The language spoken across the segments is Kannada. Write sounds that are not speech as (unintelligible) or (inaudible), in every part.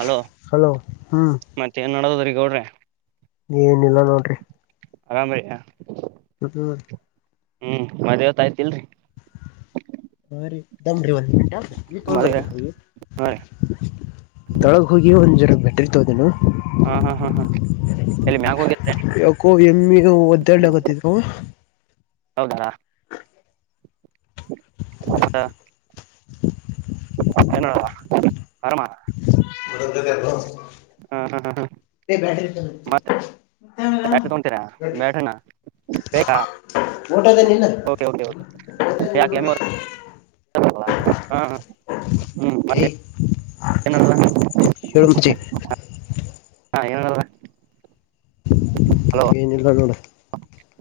ಅಲೋ ಹಲೋ ಹ್ಮ್ ಮತ್ತ ಏನ್ ನಡದದ್ರೀಗೌಡ್ರಿ ಏನಿಲ್ಲ ನೋಡ್ರಿ ಆರಾಮ ಬಾ (unintelligible) ಮಟರು ಹ್ಮ್ ಮದ್ವ್ತ ಆಯ್ತಿಲ್ರರಿ ಹ ರೀ ದಮ್ರರಿವ ಬ ಮದ್ವೆ ಹೋಗ ಹಾ ರೀ ತೊಳ ಹೋಗಿ ಒ ಜಟ್ಟ ಇರ್ತೋದೇನು. ಹ್ಮ್ಮ್ ಹ್ಮ್ಮ್ ಹ್ಮ್ಮ್. ಯಕೋ ಎಮ್ಮಿ ಒದ್ಡಾಕಡತೀತು. ಹೌದಾರಾ. (unintelligible) ಏನು ಅರಮ್ಮ. ಬಡಲ್ಲ (unintelligible) ಹ್ಮ್ಮ್ ಹ್ಮ್ಮ್ ಹ್ಮ್ಮ್. (inaudible) ಬ್ಯಾಟ ತಗತೀರಾ ಬ್ಯಾಟನಾ. ಊಟದ ನಿಲ್ಲ ಯಾಕೆ ಎಮ್ಮಿ (unintelligible) (unintelligible) ಹ್ಮ್ ಏ. ಮತ್ತೆ ಏನ್ ನಡದದ ಹಚಿ (unintelligible) ಹಾ ಏನ ನಡದಾದ. ಇನ್ನಿಲ್ಲ ನೋಡು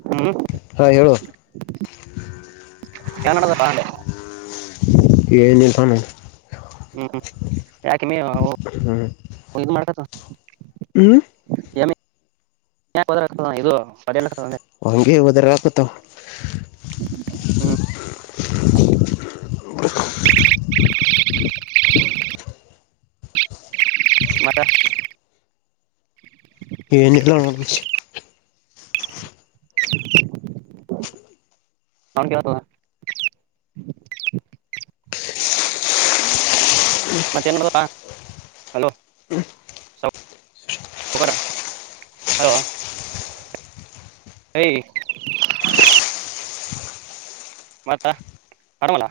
ಹ್ಮ್ ಹ್ಮ್ಮ್ ಹೇಳು. ಏನ್ ನಡದಾದ ಪಾ. ಏನು (unintelligible) ಹ್ಮ್ ಯಾಕೆ ಇನ್ನೂ ಹ್ಮ್ ಇದು ಮಾಡ್ಕತ. ಹ್ಮ್. (unintelligible) ಹಂಗೆ ಹೋದರಲಕತೇವಾ. ಹ್ಮ್ (unintelligible) (unintelligible) ಮತ. ಏನಿಲ್ಲ ನೋಡು ಮಚ್ಚಿ (unintelligible) (unintelligible) ಮತ್ತೆ ಎಂಗಾ ನಡದಾದ ಪಾ ಹಲೋ. (unintelligible) ಹಲೋ. ಐ (unintelligible) ಮತ್ತ ಹರಮಲ.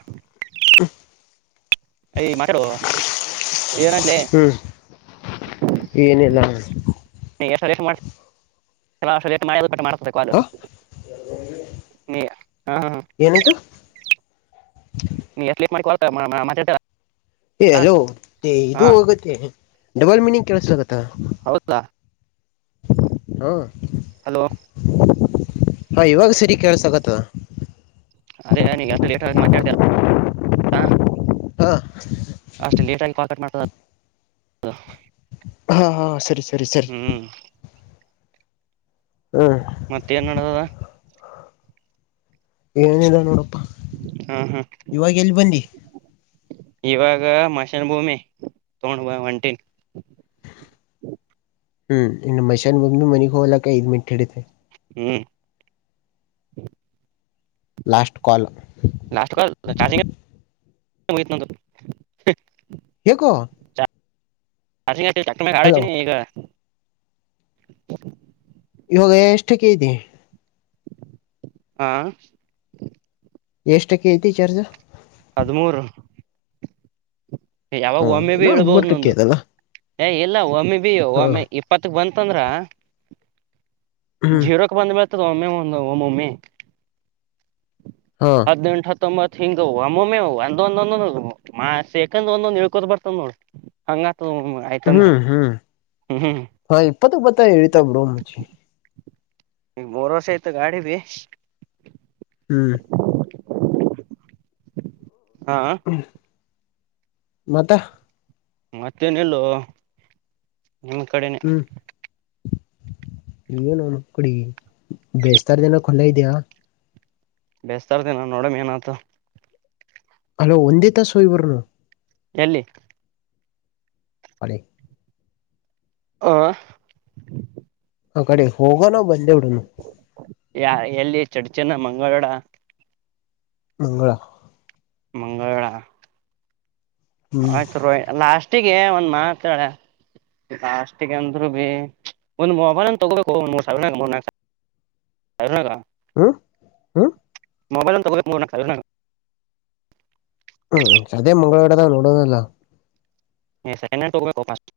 ಏ ಮಾತಾಡು. ಏನಂತಲೇ ಹ್ಮ್ ಏನಿಲ್ಲ ಅಣ್ಣ. (unintelligible) ಆ ನೀ. ಹಾ ಹಾ ಏನಾಯತು. ನೀ ಎ ಕೀಪ್ ಮಾಡಕೊಳ್ ಮಾತಾ (unintelligible) ಏ ಹೆಲೋ ಇದು ಹೋಗತ್ತೆ ಡಬಲ್ ಮೀನಿಂಗ್ ಕೆೇಳಸ ಆಗತ್ತಾ. ಹೌದಾ (unintelligible) ಹಲೋ. ಹ್ಮ್ಮ್ ಇವಾಗ ಸರಿ ಕೇಳಸ ಕತ್ಯಾದ. ಅದೇ ನೀ ಎ ಲೇಟ್ ಮಾತಾಡ್ತೀರ (inaudible) ಹಾ ಅಷ್ಟೆ ಲೇಟ್ ಆಗಿ ಪಾಕಟ್ ಮಾಡ್ತದ (inaudible) ಹಾ ಹಾ ಸರಿ ಸರಿ ಸರಿ. ಹ್ಮ್ ಹ್ಮ. ಮತ್ತ ಏನ್ ನಡದದ. ಏನಿಲ್ಲ ನೋಡಪ್ಪ ಹಾ ಹಾ ಇವಾಗ ಎಲ್ಲಿ ಬಂದಿ. ಇವಾಗ ಮಶನ್ ಭೂಮಿ ತೋಗೊಂಡ ಒಂಟಿನ. (unintelligible) ಹ್ಮ್ ಇನ್ನು ಮಶ್ಯಾನ್ ಬಗ್ ಮನೆಗ್ ಹೋಗಲಕ್ಕ ಇದ್ ಮಿಟ್ಟ ಹಿಡಿತತೆ. ಹ್ಮ್. ಲಾಸ್ಟ್ ಕಾಲ್ ಲಾಸ್ಟ್ ಕ ಚಾರ್ಜಂಗ (inaudible) ಯಕೋ ಅಟ ಚ ಮ ಕಡಚ ನೀ ಈಗ (inaudible) ಇವಾಗ ಎಷ್ಟಕ್ಕಿ (inaudible) ಹಾ (inaudible) ಎಷ್ಟಕ್ಕ ಐತಿ ಚರ್ಜಾ (inaudible) ಹದ್ಮೂರು (inaudible) ಯಾವಾಗ ಹಾ ಒಮ್ಮೆ ಬಿ ಇನ್ನೂ ಇಳ್ಬೋದು ಹದ್ಮೂರ್ ಟಕ್ಕೆ ನಂದು ಐತಲ್ಲ ಏ ಇಲ್ಲ ಒಮ್ಮೆ ಬಿ ಹಾ ಒಮ್ಮೆ ಇಪ್ಪತ್ತಕ್ ಬಂದ ಯಾಕಂದ್ರ ಹ್ಮ್ ಜೀರೋಕ್ ಬಂದ ಮಳ್ ಹ ಒಮ್ಮೆ ಒಂದ ಮಮ್ಮೆ ಹಾ ಹತ್ತುಂಟ ಹತ್ತು (inaudible) ಹತ್ತೊಂಬತ್ ಹಿಂಗ್ಮ್ಮೊಮ್ಮೆ ಒಂದೊಂದೊ ಮಾಸೆ (inaudible) ಹಾಂದ ಒಂದ್ ಹಳ್ಕೋದ ಬರ್ತದ ನೋಡ್ ಹ (inaudible) ಹ್ಮ್ ಹ್ಮ್ ಹ್ಮ್ ಹಪ್ಪತು ಬತ್ತ ರತಬ್ ರೋಮಚ ಈ ಬೋರೋಸ ಆಯ್ತ ಗಾಡಿ ಭ ಹ್ಮ್ ಹಾ ಮತ ಮತ್ತೇನಲ್ಲೋ ನಿಮ್ಮ್ ಕಡೆನೆ ಇ ನ ನು ಕಡಿ ಬೇಸ್ತರ ದನ (inaudible) ಲ್ಲಾ ಹ ದಯ ಬೇಸ್ತರ್ತೇ ನಾ ನೋಡಮ ಏನ್ತ ಅಲೋ ಒಂದೇ ತಾಸೋ ಇವರುನು ಎಲ್ಲಿ ಮಳ (inaudible) ಹ ಆ ಕಡೆ ಹೋಗೋನ ಬಂದೆ ಉು ಯ ಎಲ್ಲಿ ಚಡ್ ಚನ್ನ ಮಂಗಳಡ ಮಂಗಳ ಮಂಗಳವೇಳ ಹ್ಮ್ ಆಯ್ತು ರೋಯಿ ಲಾಸ್ಟಿಗೆ ಒಂದ್ ಮಾತ್ಳ ಕಷ್ಟಿಗೆ ಅಂದರು ಬಿ ಒಂದು್ ಮೊಬನ್ ತಗೋಬೇಕು ಮ (inaudible) ಹಣಕ ಹ ಹ (inaudible) ಮೊಬೈಲ್ ಒಂತ ತಗ (inaudible) ಹ್ಮ್ ಅದೇ ಮಂಗಳಡೆದಾ ನೋಡೋನಲ್ಲ ಸೆಂಕೆಂಡ್ ಹ್ಯಾಂಡಲ್ ತಾವೋಗೋಬೇಕ್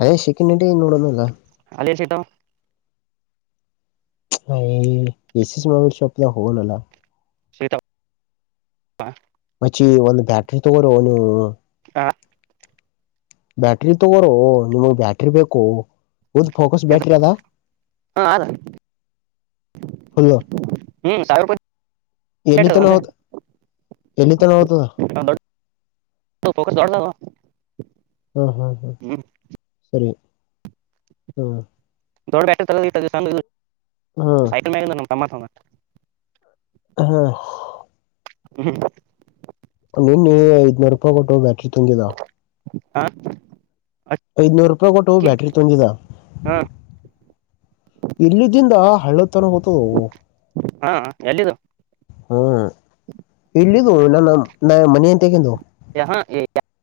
ಅದೇ ಶಕ್ಕಟಿ ಇನ್ನೋಡಲ್ಲ ಅ ಚಟಾ (inaudible) ಎಸಿಸ್ ಮೊಬೈಲ್ ಶೋಪ ಲ ಹ ನ ಅಲ್ಲ (unintelligible) ಚ್ಚಿ ಒಂದು ಬ್ಯಾಟ್ರಿ ತೊಗೊರೋ ನೀವು ಹಾ ಬ್ಯಾಟ್ರಿ ತಗೋರೋ ನಿಮಗ್ ಬ್ಯಾಟ್ರಿ ಬೇಕು ಒಂದು್ ಫೋಕಸ್ ಬ್ಯಾಟ್ರಿ ಹ ಅದ ಅದ ು ಹ್ಮ್ ಸಾವಿರ ರೂಪಾಯಿ ಎಲ್ಲಿ ಬ್ಯಾಟ್ರಿ ತ ಒಂದೇ ನಹತ (inaudible) ಎಲ್ಲಿ ತ ನತದ ಫೊಕಸ್ ಕೊಡ್ಲ (inaudible) ಹ್ಮ ಹಾ ಹಾ್ ಸರಿ ಹ್ಮ್ ದೊಡ್ಡ ಬ್ಯಾಟ್ರಿ ತ ಹ್ಮ್ ಸೈಕಲ್ ಮ ನಮ್ಮ ತಮ್ಮತ್ (inaudible) ಹಾ ಹ್ಮ್ (inaudible) ನಿನ್ನ ಐದನೂರು ರೂಪಾಯಿ ಕೊಟ್ಟು ಬ್ಯಾಟ್ರಿ ತಂದಿದಾ ಹಾ ಐದನೂರು ರೂಪಾಯಿ ಕೊಟ್ಟು ಅಕ್ಕಿ ಬ್ಯಾಟರಿ ತೊಂದಿದ ಹಾ ಇಲ್ಲಿದ್ದಿಂದ ಹಾ ಎಲ್ಲಿದ್ದು ಹ್ಮ್ ಇಲ್ಲಿದು ನನ್ನ ನಾ ಮನಿ ತಹತೇಕೀಂದು ಹ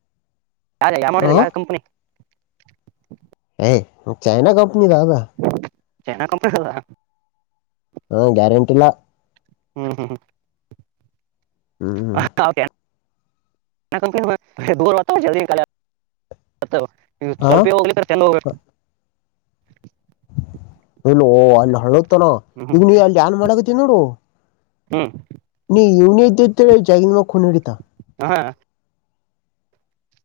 ಯಾರ ಯಾರ ಮಾಡ ಹ ಯಾರ ಕಂಪನಿ (unintelligible) ಚೈನಾ ಕಂಪನಿ ಆದಾ ಚೈನಾ ಕಂಪನಿದಾದ ಹಾ ಗ್ಯಾರಂಟಿ ಇಲ್ಲಾ ಹ್ಮ್ ಹ್ಮ್ ಹ್ಮ ಹ್ಮ್ (unintelligible) (unintelligible) ಹಾ (unintelligible) ಲ್ಲೋ ಅಲ್ಲಿ ಹಳತನ ಹ್ಮ್ ಈಗ ನೀ ಅಲ್ಲಿ ಯಾನ್ ಮಾಡಕತ್ತ ನೋಡು ಹ್ಮ್ ನೀ ಇನ್ದ (unintelligible) ಹಾ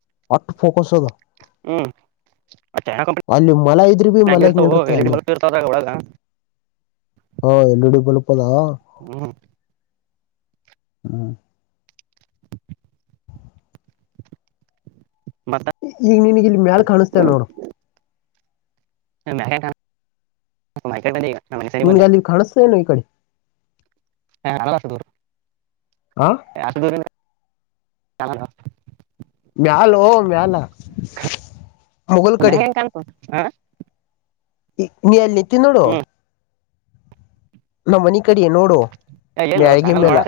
(unintelligible) ಹ್ಮ್ (unintelligible) ಅಲ್ಲಿ ಮಲ ಇದ್ರಿ ಬಿ ಮಲ ನಿಂಡಿರ್ತದ ಅಲ್ಲಿ ಹ್ಮ್ (unintelligible) (inaudible) (inaudible) ಮತ್ತ ಈಗ ನಿನ್ಗ ಇಲ್ಲಿ ಮ್ಯಾಲ ಕಾಣಸ್ತೇವ ನೋಡ್ (unintelligible) ನಿನ್ಗ ಬಂದೆ ಅಲ್ಲಿ ಕಾಣಿಸತನ ಈ ಕಡೆ ಆ (unintelligible) (unintelligible) ಮ್ಯಾಲೋ ಮ್ಯಾಲೋ ಮುಘಲ್ ಮ್ಯಾಗ ಕಡಿ ಹೆಂಗ್ ಕಾಣ್ತು ಹಾ ಈ ನೀ ಅಲ್ಲಿ ನಿಂತಿ ನೋಡು ಹ್ಮ್ ನಮ್ಮ ಮನಿ ಕಡ ನೋಡು ಮ್ಯಾಳಗಿ ಮ್ಯಾಲ್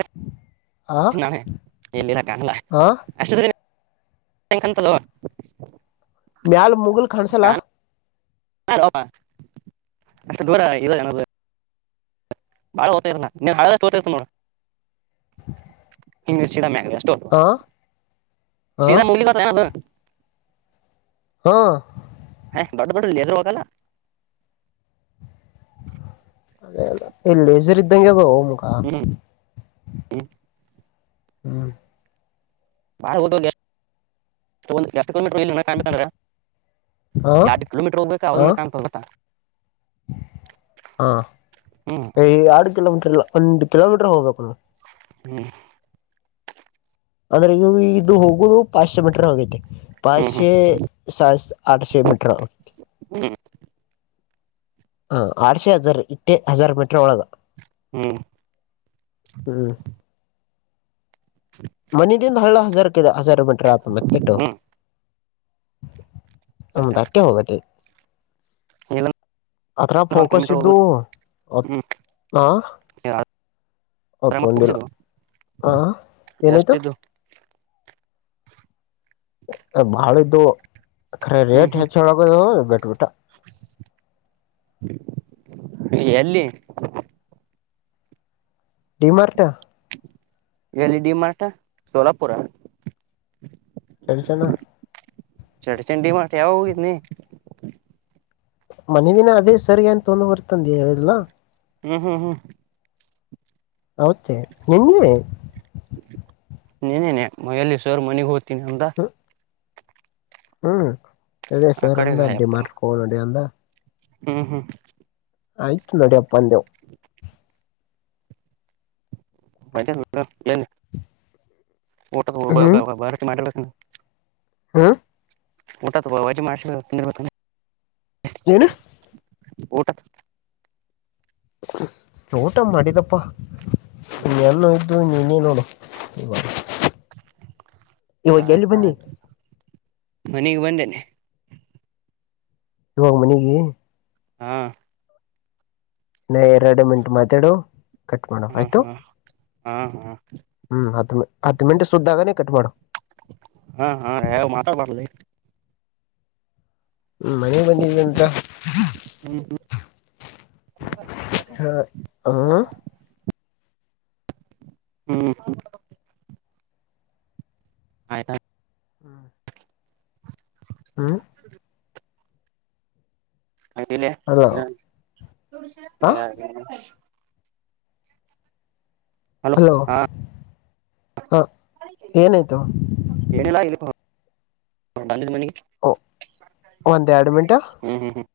ನಾಳೆ ಎಲ್ಲಿರಕ್ಕಾಣಲ್ಲ ಆ ಅಷ್ಟೇ (unintelligible) ಮ್ಯಾಲ ಮು (unintelligible) ಬಾಳ ಓತರ್ಲ ನೀನ್ ಹರ್ ನೋಡಡ ಮ (inaudible) ಆ ಆ ಶರ ಮುಗತ ತ (inaudible) ಹಾ ಬಡ ಬಟ್ಟ ಜ ಹಾಗಲ್ಲ (inaudible) ಅ ಎಲ್ಲಚರಿ ಇ್ದಂಗ ತ ಮುಖಾ ಹ್ಮ್ ಹ್ಮ್ (unintelligible) ಹ ಯಾಡ್ ಕಿಲೋಮೀಟರ್ ಹೋಗ್ಬೇಕಾ ಹ ಅವಾಗನ್ ಕಾಣತ್ದ ಹಾ ಎರ್ಡು ಕಿಲೋಮೀಟರ್ ಒಂದ ಕಿಲೋಮೀಟರ್ ಹೋಗ್ಬೇಕು ನೋಡ ಹ್ಮ್ ಅಂದ್ರೆ ಇವು ಇದು ಹೋಗೋದು ಪಾಶೆ ಮೀಟ್ರ ಆಗೈತಿ ಹ್ಮ್ ಪಾಶೆ ಸಾ ಆಠಶೆ ಮೀಟರ್ ಹ್ಮ್ ಹಾ ಆಡ್ಸೆ ಹಜಾರ್ ಇಟ್ಟೆ ಹಜಾರ್ ಮೀಟ್ರ ಒಳಗ ಹ್ಮ್ ಹ್ಮ್ ಹ್ಮ್ ಮನದಿಂದ ಹಳ್ಳಾ ಹಜಾರ್ ಕ ಹಜಾರ್ ಮಿಟ್ರ ಆತ ಮತ್ತೆಟ್ಟು ಹ್ಮ್ ದಟ್ಟೆ ಹೋಗತಿ (unintelligible) ಅದ್ರ ಫೋಕಸ್ ಇದ್ದು ಕಲೋಮೀಟರ್ ಹ್ಮ ಹ ಯ (inaudible) ಪ್ರಯಮ ಪಕ್ಷಕ್ಷದು (inaudible) ಹಾ ಎಏನಿತ ಮಾಡಳೆದು ಖರ ಹ್ಮ್ ರೇಟ್ ಹ್ಮ್ ಹೆಚ್ಚಗದು ಬೆಟ್ಬಟ ಎಲ್ಲಿ (inaudible) ಡಿಮಾರ್ಟಾ ಎಲ್ಇಡಿ ಮರಠ ಸೋಲಾಪುರ ಚರಿ ಚನಾ ಚಡ್ ಚಂಡಿ ಮಾಡಠ ಯಾವ ಹೋಗಿದ್ನ ಮನೆ ದಿನ ಅದೇ ಸರಿ ಅಂತ ತೊಂದ ಬರ್ತನ್ ಹೇಳಿದಲಾ ಹ್ಮ ಹ್ಮ್ ಹ್ಮ್ ಹೌತ್ತೆ ನಿನ್ನೆ ನೀನೇನೆ ಮಯಲ್ಲಿ ಸರ್ ಮನೆಗ್ ಹೋಗ್ತೀನಿ ಅಂತ ಹ್ಮ್ ಹ್ಮ್ ಅದೇ ಆ ಸರ್ ಅಂದ ಅಡ್ಡಿ ಮಾರಕೋ ನೋಡಿ ಅಂದ ಹ್ಮ ಹಾ ಆಯ್ತು ನೋಡಿ ಅಪ್ಪಂದವು ಮೆ ಬ (inaudible) ಊಟ ಬ ಮಾಡ (inaudible) ಹಾ (inaudible) ಊಟ ಬ ಮಾಡ (inaudible) ಹನಾ (inaudible) ಊಟ (inaudible) ಊಟ ಮಾಡಿದಪ್ಪಾ ಇನೋ ಇದ್ದು ನೀ ನೀ ನೋಡು ಈ ಮಾಡ ಆಯ್ತ ಆಯ್ತು ಮನಗ್ ಬಂದೇನೆ ಇವಾಗ ಮನಗೆ ಹಾ ಇ ಎರಡು ಮಿಟ್ ಮಾತಾಡು ಕಟ್ ಮಾಡೋ ಹಾ ಆಯ್ತು ಹಾ ಹಾ ಹಾ ಹ್ಮ್ ಹತ್ತು ಹತ್ತು ಮಿಂಟ್ ಸುದ್ದಾಗೇ ಕಟ್ ಮಾಡು ಹಾ ಹಾ ಯಾವ ಮಾತಾಬಡ್ಲಿ ಹ್ಮ್ ಮನೆಗೆ ಬಂದಿದ್ದೀಂತ ಹ್ಮ್ ಹ ಹ (inaudible) ಹ್ಮ್ ಹ್ಮ ಆಯ್ತಾ (inaudible) ಹ್ಮ್ ಹಾ ಎಲ್ಲಿ ಹಲೋ ಹಾ ಆದಿಲೆ ಹಲೋ ಹಾ ಹಾ ಏನಾಯ್ತು ಬಂದ ಮಣಿ ಓ ಒಂದ ಎರಡು ಮಿಟ ಹ್ಮ್ ಹ್ಮ್ ಹ್ಮ್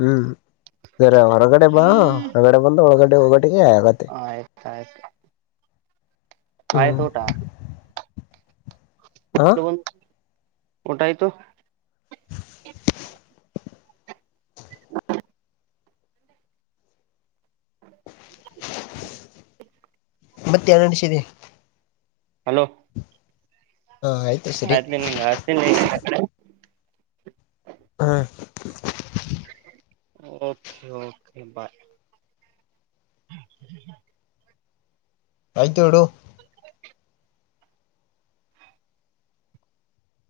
ಹ್ಮ್ ಬರ ಹೊರಗಡೆ ಬಾ ಹೊರಗಡೆ ಬಂದು ಹೊಳಗಡೆ ಹೊಗಡೆಗೆ ಆಗತ್ತೆ ಸ ಹ್ಮ ಬ ಟಾಯತು ಹ್ಮ ಮತ್ತೆ ಎನಡಸಿದೆ ಹಲೋ ಹಾ ಆಯ್ತು ಸರಿ ಆಯ್ತ್ಲಿ ನಿಂಗ ಹಾಸ್ತೀನಿ ಲೇ ಹಾ ಓಕೆ ಓಕೆ ಬಾಯ್ ಆಯ್ತು ಬಿಡು (inaudible)